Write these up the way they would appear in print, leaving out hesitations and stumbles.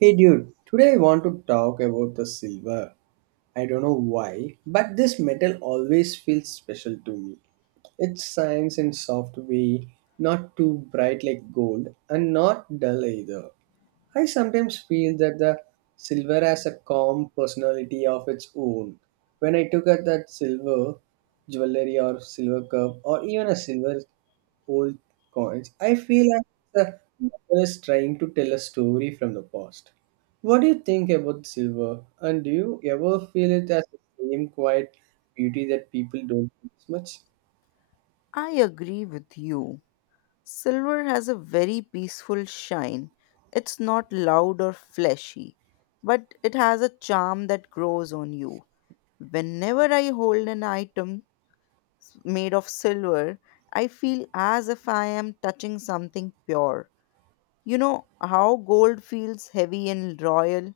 Hey dude, today I want to talk about the silver. I don't know why, but this metal always feels special to me. It shines in soft way, not too bright like gold and not dull either. I sometimes feel that the silver has a calm personality of its own. When I took out that silver jewelry or silver cup or even a silver old coins. I feel like the novel is trying to tell a story from the past. What do you think about silver? And do you ever feel it as the same quiet beauty that people don't notice much? I agree with you. Silver has a very peaceful shine. It's not loud or flashy, but it has a charm that grows on you. Whenever I hold an item made of silver, I feel as if I am touching something pure. You know how gold feels heavy and royal?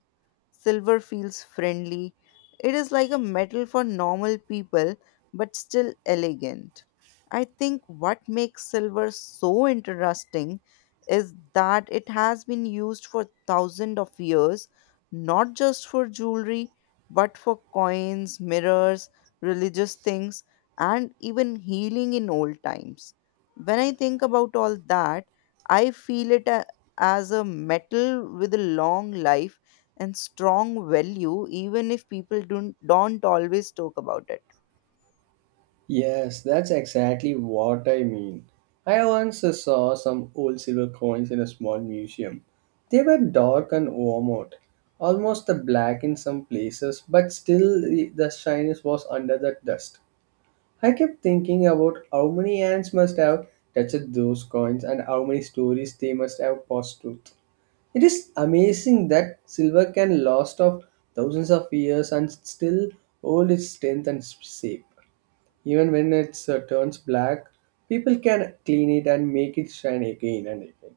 Silver feels friendly. It is like a metal for normal people, but still elegant. I think what makes silver so interesting is that it has been used for thousands of years, not just for jewelry, but for coins, mirrors, religious things, and even healing in old times. When I think about all that, I feel it as a metal with a long life and strong value, even if people don't always talk about it. Yes, that's exactly what I mean. I once saw some old silver coins in a small museum. They were dark and worn out, almost black in some places, but still the shyness was under the dust. I kept thinking about how many hands must have touched those coins and how many stories they must have passed through. It is amazing that silver can last of thousands of years and still hold its strength and shape. Even when it turns black, people can clean it and make it shine again and again.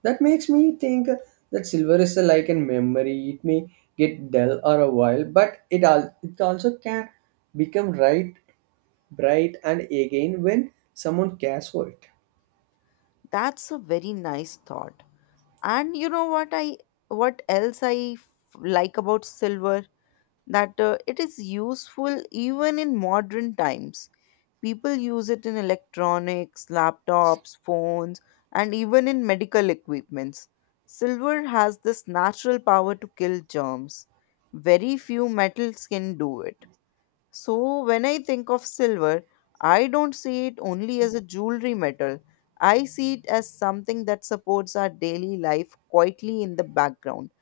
That makes me think that silver is like a memory. It may get dull or a while, but it also can become bright and again when someone cares for it. That's a very nice thought. And you know what I what else I f- like about silver that it is useful even in modern times. People use it in electronics, laptops, phones, and even in medical equipments. Silver has this natural power to kill germs. Very few metals can do it. So, when I think of silver, I don't see it only as a jewelry metal. I see it as something that supports our daily life quietly in the background.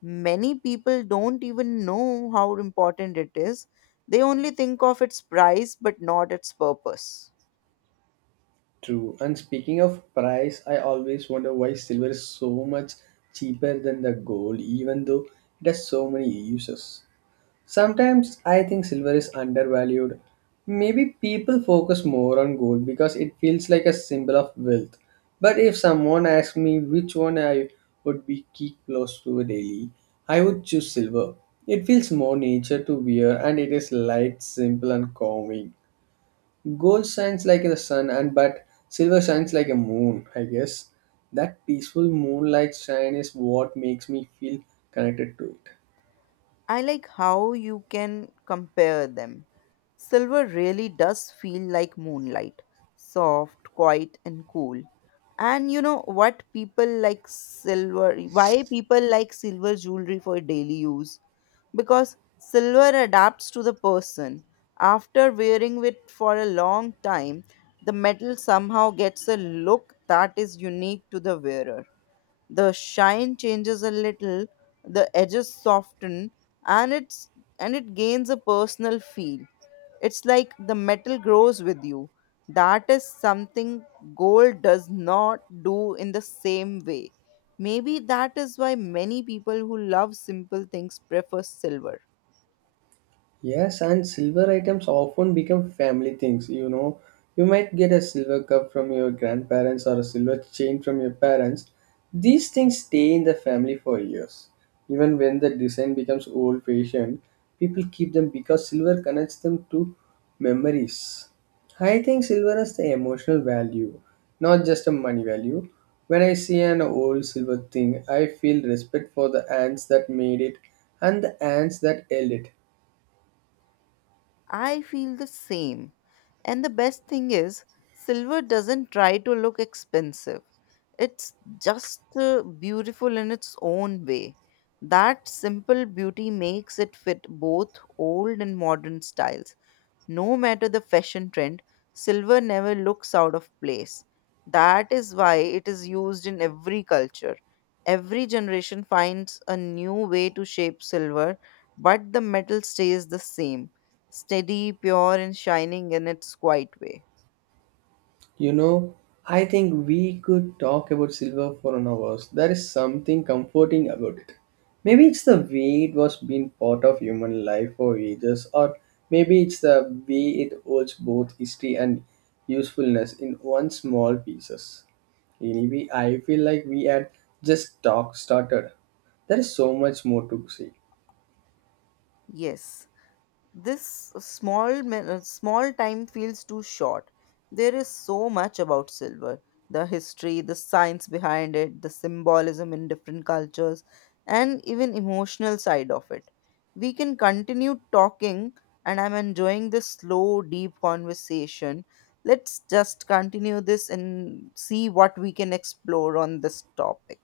Many people don't even know how important it is. They only think of its price but not its purpose. True. And speaking of price, I always wonder why silver is so much cheaper than the gold, even though it has so many uses. Sometimes I think silver is undervalued. Maybe people focus more on gold because it feels like a symbol of wealth. But if someone asked me which one I would be keep close to daily, I would choose silver. It feels more nature to wear and it is light, simple and calming. Gold shines like the sun, and but silver shines like a moon. I guess that peaceful moonlight shine is what makes me feel connected to it. I like how you can compare them. Silver really does feel like moonlight, soft, quiet, and cool. And you know what people like silver, why people like silver jewelry for daily use? Because silver adapts to the person. After wearing it for a long time, the metal somehow gets a look that is unique to the wearer. The shine changes a little, the edges soften, and it's and it gains a personal feel. It's like the metal grows with you. That is something gold does not do in the same way. Maybe that is why many people who love simple things prefer silver. Yes, and silver items often become family things, you know. You might get a silver cup from your grandparents or a silver chain from your parents. These things stay in the family for years. Even when the design becomes old fashioned, people keep them because silver connects them to memories. I think silver has the emotional value, not just a money value. When I see an old silver thing, I feel respect for the hands that made it and the hands that held it. I feel the same. And the best thing is, silver doesn't try to look expensive. It's just beautiful in its own way. That simple beauty makes it fit both old and modern styles. No matter the fashion trend, silver never looks out of place. That is why it is used in every culture. Every generation finds a new way to shape silver, but the metal stays the same, steady, pure, and shining in its quiet way. You know, I think we could talk about silver for an hour. There is something comforting about it. Maybe it's the way it was been part of human life for ages, or maybe it's the way it holds both history and usefulness in one small pieces. Anyway, I feel like we had just talk started. There is so much more to say. Yes. This small time feels too short. There is so much about silver, the history, the science behind it, the symbolism in different cultures, and even emotional side of it. We can continue talking and I'm enjoying this slow deep conversation. Let's just continue this and see what we can explore on this topic.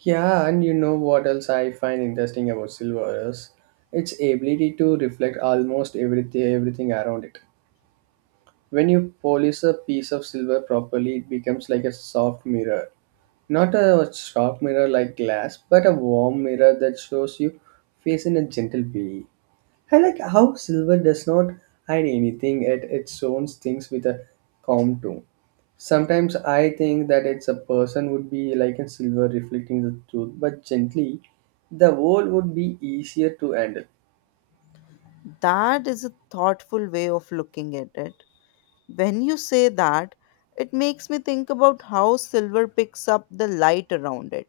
Yeah, and you know what else I find interesting about silver is its ability to reflect almost everything around it. When you polish a piece of silver properly, it becomes like a soft mirror. Not a sharp mirror like glass, but a warm mirror that shows you face in a gentle way. I like how silver does not hide anything, it shows things with a calm tone. Sometimes I think that it's a person would be like a silver reflecting the truth, but gently, the world would be easier to handle. That is a thoughtful way of looking at it. When you say that, it makes me think about how silver picks up the light around it.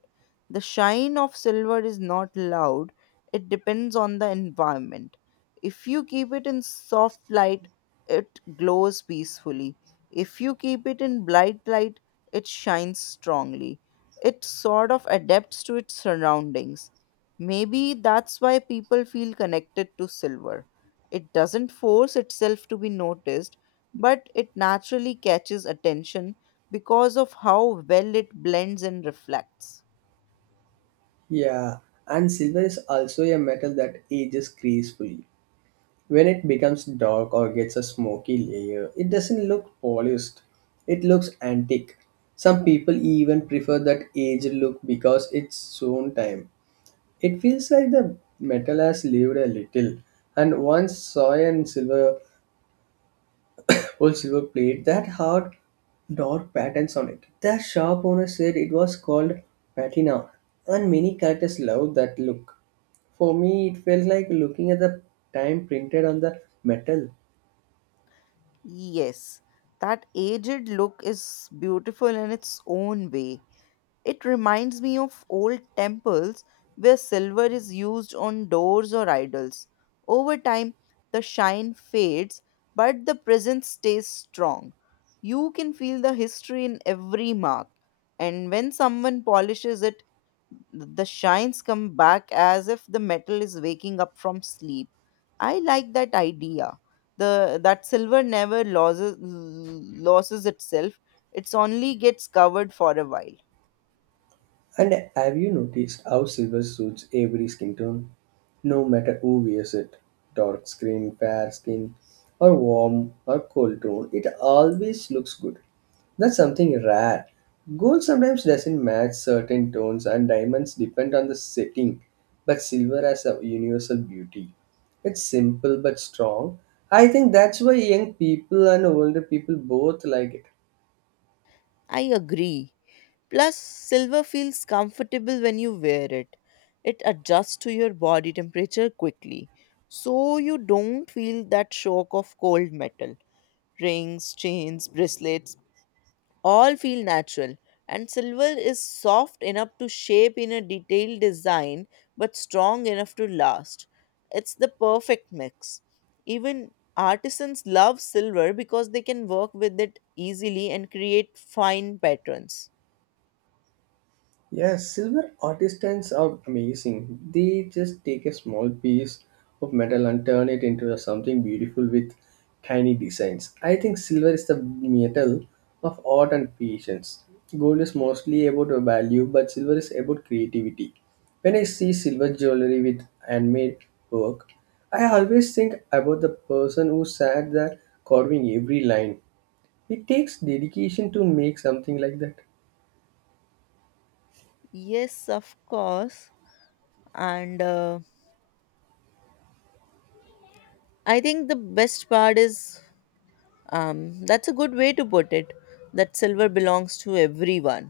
The shine of silver is not loud, it depends on the environment. If you keep it in soft light, it glows peacefully. If you keep it in bright light, it shines strongly. It sort of adapts to its surroundings. Maybe that's why people feel connected to silver. It doesn't force itself to be noticed but it naturally catches attention because of how well it blends and reflects. Yeah, and silver is also a metal that ages gracefully. When it becomes dark or gets a smoky layer, it doesn't look polished. It looks antique. Some people even prefer that aged look because it's own time. It feels like the metal has lived a little. And once saw and silver old silver plate that had dark patterns on it. The shop owner said it was called patina, and many collectors love that look. For me, it felt like looking at the time printed on the metal. Yes, that aged look is beautiful in its own way. It reminds me of old temples where silver is used on doors or idols. Over time, the shine fades, but the presence stays strong. You can feel the history in every mark, and when someone polishes it, the shines come back as if the metal is waking up from sleep. I like that idea, the that silver never loses itself, it's only gets covered for a while. And have you noticed how silver suits every skin tone? No matter who wears it dark skin, fair skin, or warm or cold tone, it always looks good. That's something rare. Gold sometimes doesn't match certain tones, and diamonds depend on the setting, but silver has a universal beauty. It's simple but strong. I think that's why young people and older people both like it. I agree, plus silver feels comfortable when you wear it. It adjusts to your body temperature quickly, so you don't feel that shock of cold metal. Rings, chains, bracelets, all feel natural, and silver is soft enough to shape in a detailed design but strong enough to last. It's the perfect mix. Even artisans love silver because they can work with it easily and create fine patterns. Yes, silver artisans are amazing. They just take a small piece of metal and turn it into something beautiful with tiny designs. I think silver is the metal of art and patience. Gold is mostly about a value, but silver is about creativity. When I see silver jewelry with handmade work, I always think about the person who sat there carving every line. It takes dedication to make something like that. Yes, of course. And I think the best part is... that's a good way to put it. That silver belongs to everyone.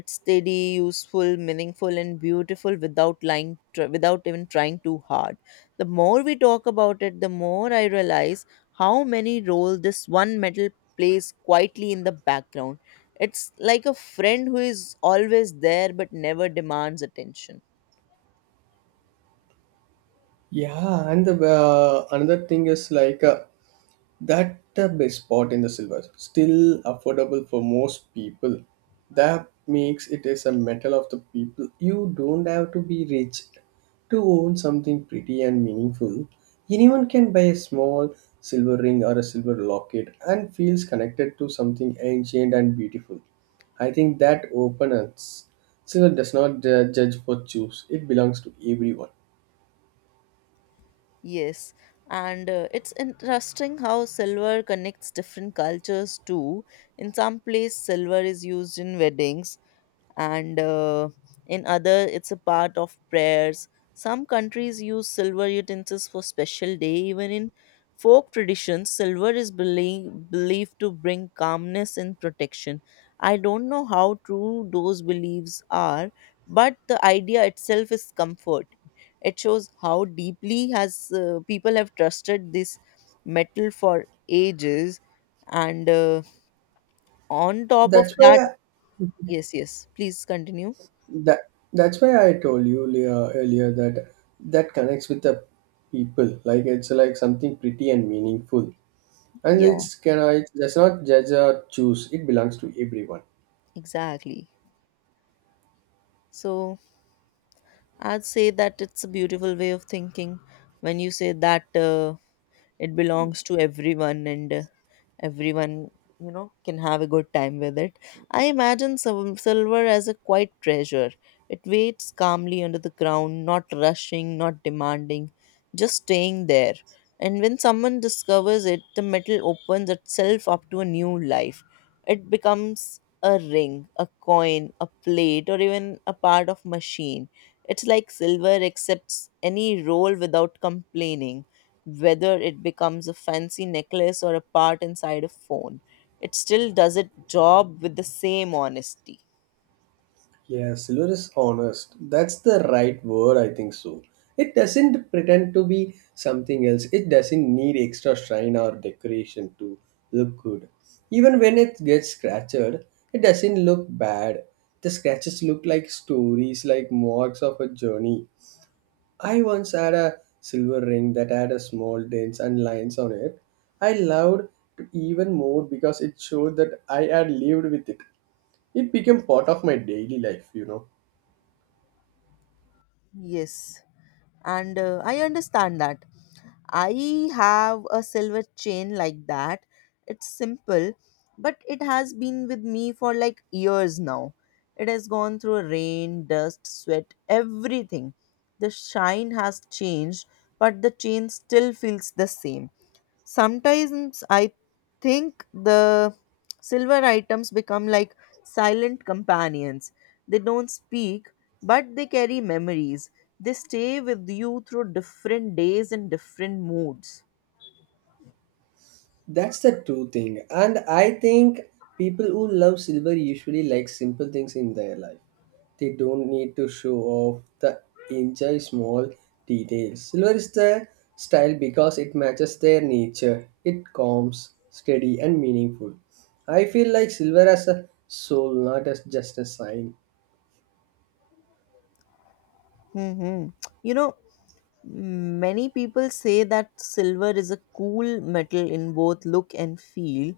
It's steady, useful, meaningful, and beautiful without lying, without even trying too hard. The more we talk about it, the more I realize how many role this one metal plays quietly in the background. It's like a friend who is always there but never demands attention. Yeah, and the another thing is like that the best part in the silver still affordable for most people. That makes it is a metal of the people. You don't have to be rich to own something pretty and meaningful. Anyone can buy a small silver ring or a silver locket and feels connected to something ancient and beautiful. I think that openness silver does not judge for choose. It belongs to everyone. Yes, and it's interesting how silver connects different cultures too. In some place, silver is used in weddings, and in other it's a part of prayers. Some countries use silver utensils for special day. Even in folk traditions silver is believed to bring calmness and protection. I don't know how true those beliefs are, but the idea itself is comforting. It shows how deeply has people have trusted this metal for ages. And on top of That's that... why Yes, yes, please continue. That's why I told you earlier that connects with the people. Like it's like something pretty and meaningful, and Yeah. it's can I does not judge or choose. It belongs to everyone. Exactly. So I'd say that it's a beautiful way of thinking when you say that it belongs to everyone and everyone, you know, can have a good time with it. I imagine silver as a quiet treasure. It waits calmly under the ground, not rushing, not demanding, just staying there, and when someone discovers it, the metal opens itself up to a new life. It becomes a ring, a coin, a plate, or even a part of machine. It's like silver accepts any role without complaining, whether it becomes a fancy necklace or a part inside a phone. It still does its job with the same honesty. Yeah, silver is honest. That's the right word. I think so. It doesn't pretend to be something else. It doesn't need extra shine or decoration to look good. Even when it gets scratched, it doesn't look bad. The scratches look like stories, like marks of a journey. I once had a silver ring that had a small dents and lines on it. I loved it even more because it showed that I had lived with it. It became part of my daily life. Yes, and I understand that. I have a silver chain like that. It's simple, but it has been with me for like years now. It has gone through rain, dust, sweat, everything. The shine has changed, but the chain still feels the same. Sometimes I think the silver items become like silent companions. They don't speak, but they carry memories. They stay with you through different days and different moods. That's the true thing. And I think people who love silver usually like simple things in their life. They don't need to show off the enjoy small details. Silver is the style because it matches their nature. It calms, steady and meaningful. I feel like silver as a soul, not as just a sign. Hmm, hmm. You know, many people say that silver is a cool metal in both look and feel.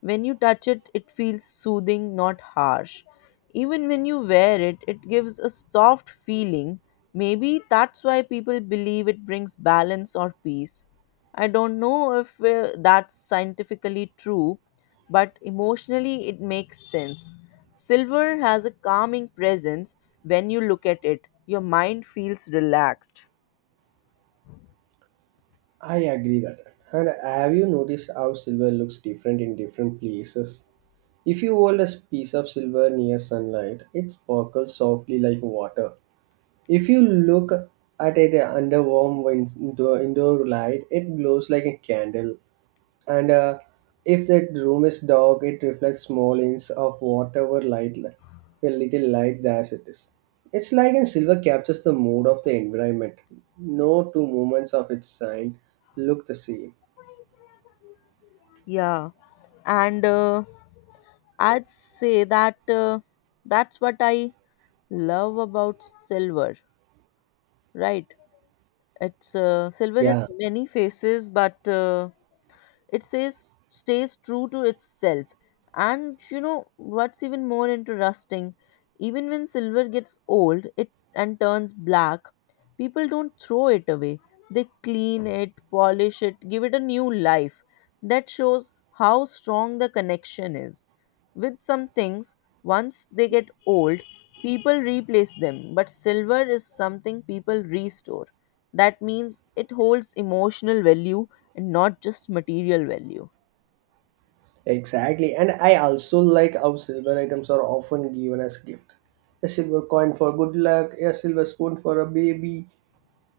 When you touch it, it feels soothing, not harsh. Even when you wear it, it gives a soft feeling. Maybe that's why people believe it brings balance or peace. I don't know if that's scientifically true, but emotionally it makes sense. Silver has a calming presence. When you look at it, your mind feels relaxed. I agree that. And have you noticed how silver looks different in different places? If you hold a piece of silver near sunlight, it sparkles softly like water. If you look at it under warm indoor light, it glows like a candle, and if the room is dark, it reflects small hints of whatever light, a little light as it is. It's like and silver captures the mood of the environment. No two moments of its sign look the same. Yeah, and I'd say that that's what I love about silver, right? It's silver is Yeah, many faces, but it says stays true to itself. And you know what's even more interesting, even when silver gets old it and turns black, people don't throw it away. They clean it, polish it, give it a new life. That shows how strong the connection is. With some things, once they get old, people replace them, but silver is something people restore. That means it holds emotional value and not just material value. exactly, and I also like how silver items are often given as gift, a silver coin for good luck, a silver spoon for a baby,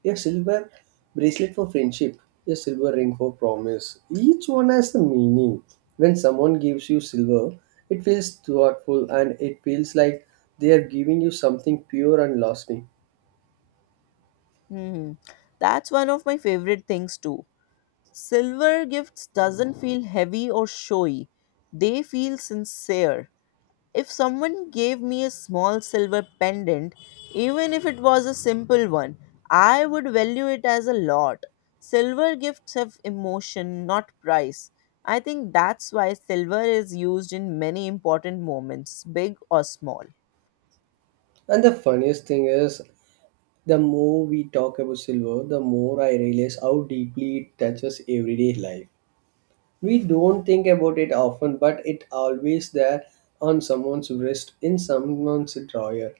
a silver bracelet for friendship, a silver ring for promise. Each one has the meaning. When someone gives you silver, it feels thoughtful and it feels like they are giving you something pure and lasting. Hmm. That's one of my favorite things too. Silver gifts doesn't feel heavy or showy. They feel sincere. If someone gave me a small silver pendant, even if it was a simple one, I would value it as a lot. Silver gifts have emotion, not price. I think that's why silver is used in many important moments, big or small. And the funniest thing is, the more we talk about silver, the more I realize how deeply it touches everyday life. We don't think about it often, but it always there on someone's wrist, in someone's drawer,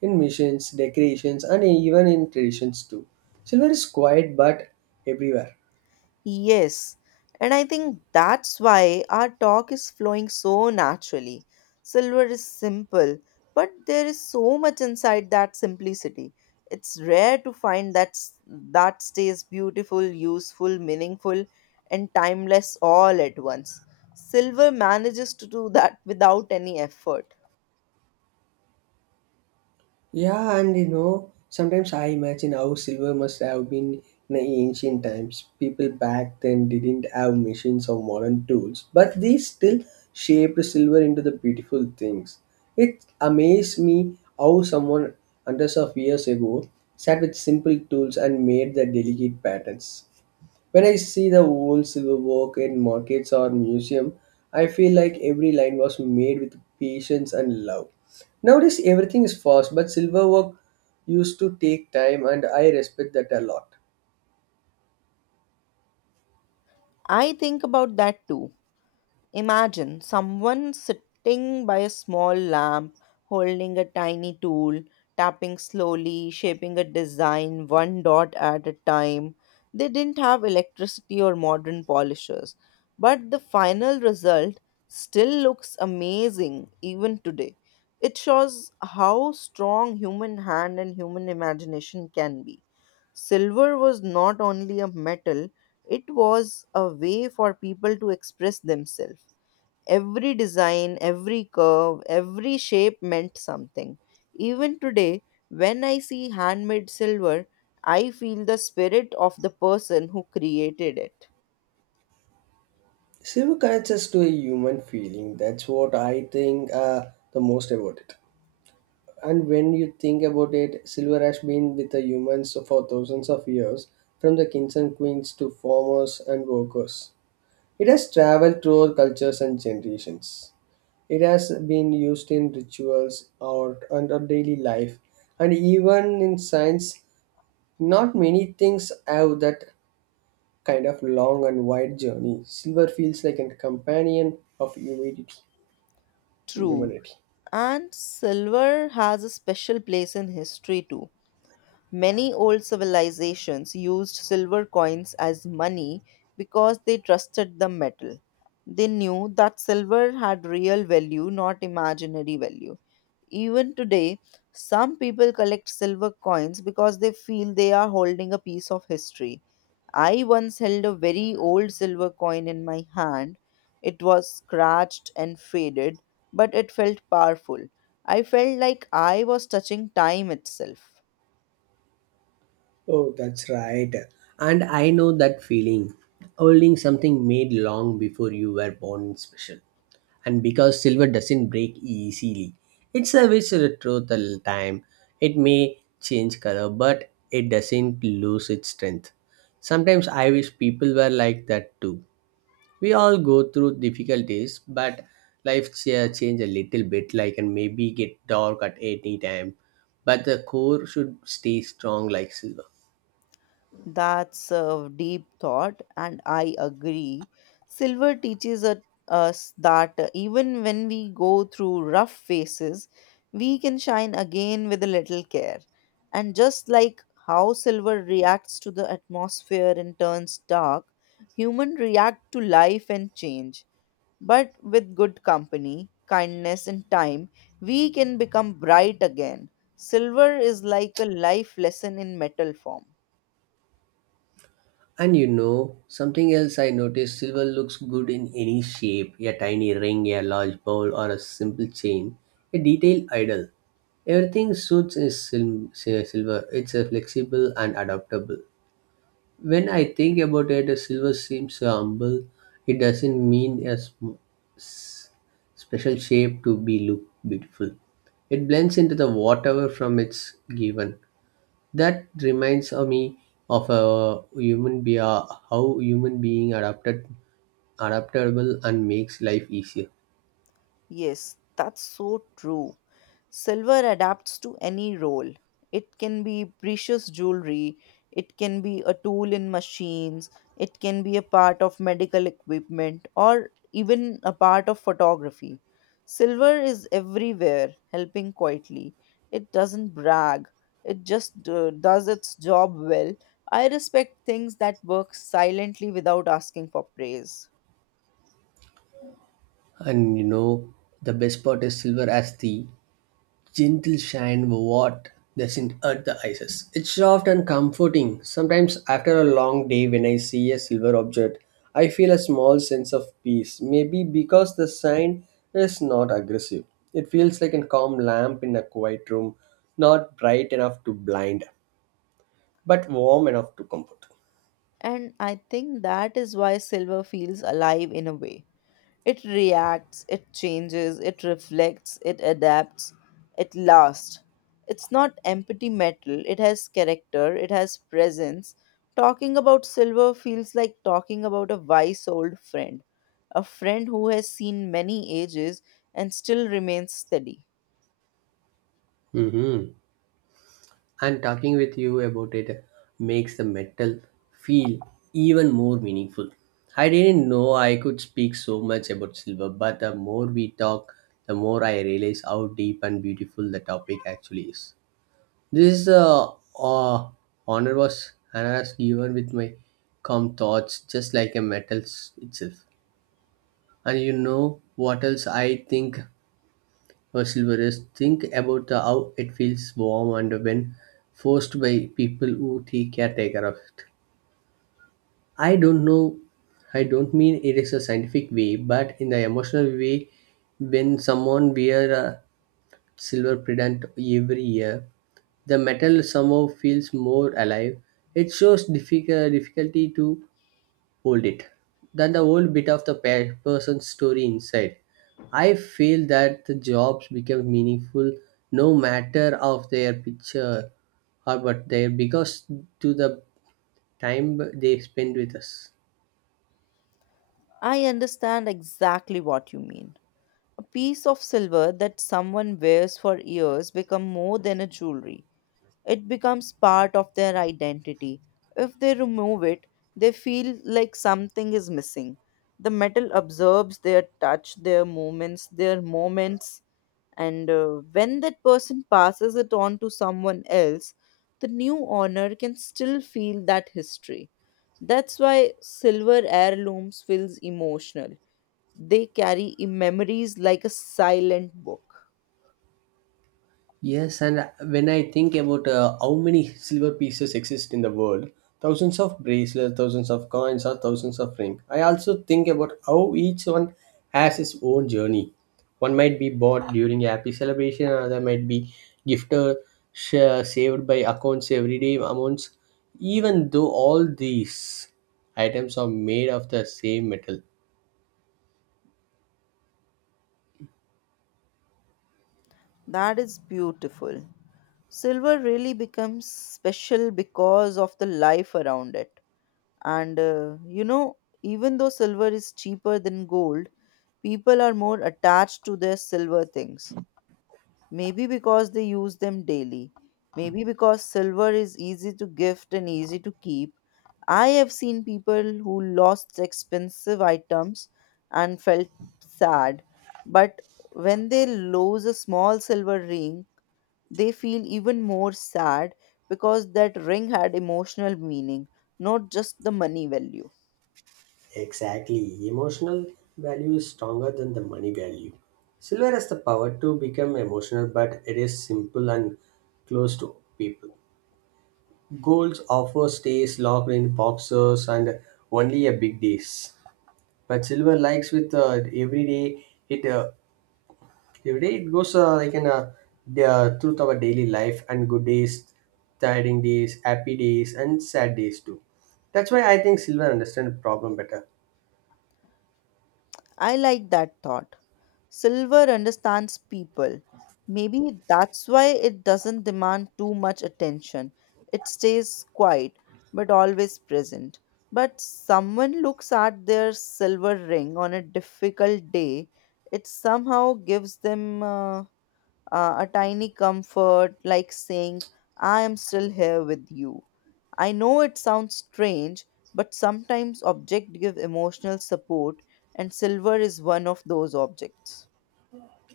in machines, decorations, and even in traditions too. Silver is quiet but everywhere. Yes, and I think that's why our talk is flowing so naturally. Silver is simple, but there is so much inside that simplicity. It's rare to find that stays beautiful, useful, meaningful, and timeless all at once. Silver manages to do that without any effort. Yeah, and sometimes I imagine how silver must have been in the ancient times. People back then didn't have machines or modern tools, but they still shaped silver into the beautiful things. It amazed me how someone hundreds of years ago sat with simple tools and made the delicate patterns. When I see the old silver work in markets or museum, I feel like every line was made with patience and love. Nowadays everything is fast, but silver work used to take time and I respect that a lot. I think about that too. Imagine someone sitting by a small lamp, holding a tiny tool, tapping slowly, shaping a design one dot at a time. They didn't have electricity or modern polishers, but the final result still looks amazing even today. It shows how strong human hand and human imagination can be. Silver was not only a metal, it was a way for people to express themselves. Every design, every curve, every shape meant something. Even today, when I see handmade silver, I feel the spirit of the person who created it. Silver connects us to a human feeling. That's what I think the most about it. And when you think about it, silver has been with the humans for thousands of years, from the kings and queens to farmers and workers. It has traveled through all cultures and generations. It has been used in rituals, or under daily life, and even in science. Not many things have that kind of long and wide journey. Silver feels like a companion of humanity. True. Humanity. And silver has a special place in history too. Many old civilizations used silver coins as money because they trusted the metal. They knew that silver had real value, not imaginary value. Even today, some people collect silver coins because they feel they are holding a piece of history. I once held a very old silver coin in my hand. It was scratched and faded, but it felt powerful. I felt like I was touching time itself. Oh, that's right. And I know that feeling. Holding something made long before you were born is special. And because silver doesn't break easily, it's a rich retrothal time. It may change color, but it doesn't lose its strength. Sometimes I wish people were like that too. We all go through difficulties, but life change a little bit like and maybe get dark at any time. But the core should stay strong like silver. That's a deep thought, and I agree. Silver teaches us that even when we go through rough phases, we can shine again with a little care. And just like how silver reacts to the atmosphere and turns dark, humans react to life and change. But with good company, kindness, and time, we can become bright again. Silver is like a life lesson in metal form. And you know, something else I noticed, silver looks good in any shape, a tiny ring, a large bowl, or a simple chain, a detailed idol. Everything suits is silver. It's flexible and adaptable. When I think about it, a silver seems so humble. It doesn't mean a special shape to be look beautiful. It blends into the whatever from it's given. That reminds of me of a human be how human being adapted adaptable and makes life easier. Yes, that's so true. Silver adapts to any role. It can be precious jewelry, it can be a tool in machines, it can be a part of medical equipment, or even a part of photography. Silver is everywhere, helping quietly. It doesn't brag, it just does its job well. I respect things that work silently without asking for praise. And you know, the best part is silver as the gentle shine what doesn't hurt the eyes. It's soft and comforting. Sometimes after a long day when I see a silver object, I feel a small sense of peace. Maybe because the shine is not aggressive. It feels like a calm lamp in a quiet room, not bright enough to blind, but warm enough to comfort. And I think that is why silver feels alive in a way. It reacts, it changes, it reflects, it adapts, it lasts. It's not empty metal, it has character, it has presence. Talking about silver feels like talking about a wise old friend, a friend who has seen many ages and still remains steady. Mm-hmm. And talking with you about it makes the metal feel even more meaningful. I didn't know I could speak so much about silver, but the more we talk, the more I realize how deep and beautiful the topic actually is. This uh, honor was honors given with my calm thoughts, just like a metal itself. And you know what else I think or silver think about the, how it feels warm and when forced by people who take caretaker of it. I don't know, I don't mean it is a scientific way, but in the emotional way, when someone wear a silver pendant every year, the metal somehow feels more alive. It shows difficulty to hold it, that the whole bit of the person's story inside. I feel that the jobs become meaningful, no matter of their picture or but their because to the time they spend with us. I understand exactly what you mean. A piece of silver that someone wears for years become more than a jewelry. It becomes part of their identity. If they remove it, they feel like something is missing. The metal absorbs their touch, their movements, their moments, and when that person passes it on to someone else, the new owner can still feel that history. That's why silver heirlooms feels emotional. They carry memories like a silent book. Yes, and when I think about how many silver pieces exist in the world, thousands of bracelets, thousands of coins, or thousands of rings. I also think about how each one has its own journey. One might be bought during a happy celebration, another might be gifted, saved by accounts everyday amounts. Even though all these items are made of the same metal. That is beautiful. Silver really becomes special because of the life around it. And you know, even though silver is cheaper than gold, people are more attached to their silver things. Maybe because they use them daily. Maybe because silver is easy to gift and easy to keep. I have seen people who lost expensive items and felt sad. But when they lose a small silver ring, they feel even more sad because that ring had emotional meaning, not just the money value. Exactly. Emotional value is stronger than the money value. Silver has the power to become emotional, but it is simple and close to people. Gold offers stays locked in boxes and only a big days. But silver likes with every day. It every day it goes like in a the truth of our daily life and good days, tiring days, happy days, and sad days too. That's why I think silver understand the problem better. I like that thought. Silver understands people. Maybe that's why it doesn't demand too much attention. It stays quiet but always present. But someone looks at their silver ring on a difficult day, it somehow gives them. A tiny comfort like saying, I am still here with you. I know it sounds strange, but sometimes objects give emotional support, and silver is one of those objects.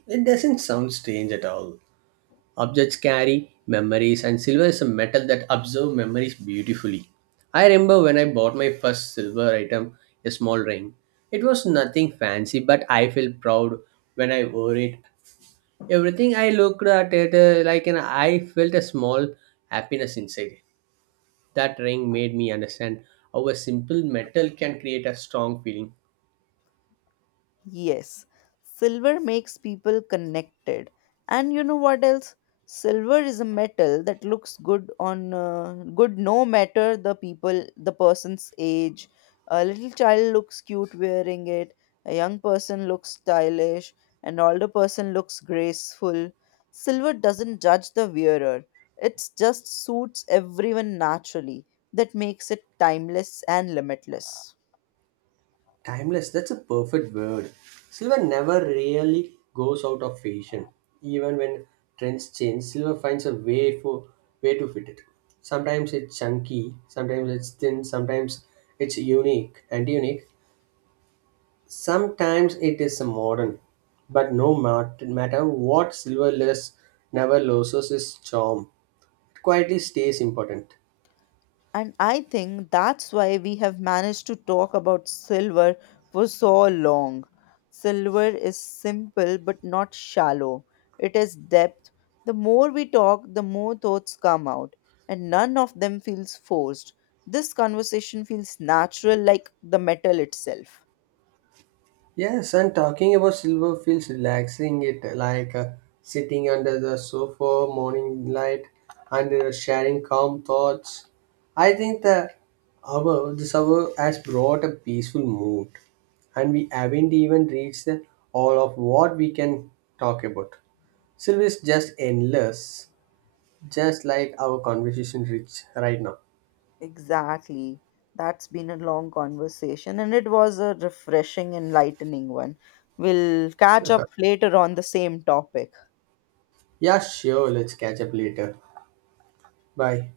It doesn't sound strange at all. Objects carry memories, and silver is a metal that absorbs memories beautifully. I remember when I bought my first silver item, a small ring. It was nothing fancy, but I felt proud when I wore it. Everything I looked at it like, and I felt a small happiness inside. That ring made me understand how a simple metal can create a strong feeling. Yes, silver makes people connected. And you know what else? Silver is a metal that looks good on good no matter the people, the person's age. A little child looks cute wearing it. A young person looks stylish. An older person looks graceful. Silver doesn't judge the wearer. It just suits everyone naturally. That makes it timeless and limitless. Timeless, that's a perfect word. Silver never really goes out of fashion. Even when trends change, silver finds a way for way to fit it. Sometimes it's chunky, sometimes it's thin, sometimes it's unique. Sometimes it is modern. But no matter what silverless never loses its charm. It quietly stays important. And I think that's why we have managed to talk about silver for so long. Silver is simple but not shallow, it is depth. The more we talk, the more thoughts come out, and none of them feels forced. This conversation feels natural like the metal itself. Yes, and talking about silver feels relaxing. It like sitting under the sofa, morning light, and sharing calm thoughts. I think that our this hour has brought a peaceful mood, and we haven't even reached the, all of what we can talk about. Silver is just endless, just like our conversation reach right now. Exactly. That's been a long conversation, and it was a refreshing, enlightening one. We'll catch up later on the same topic. Yeah, sure. Let's catch up later. Bye.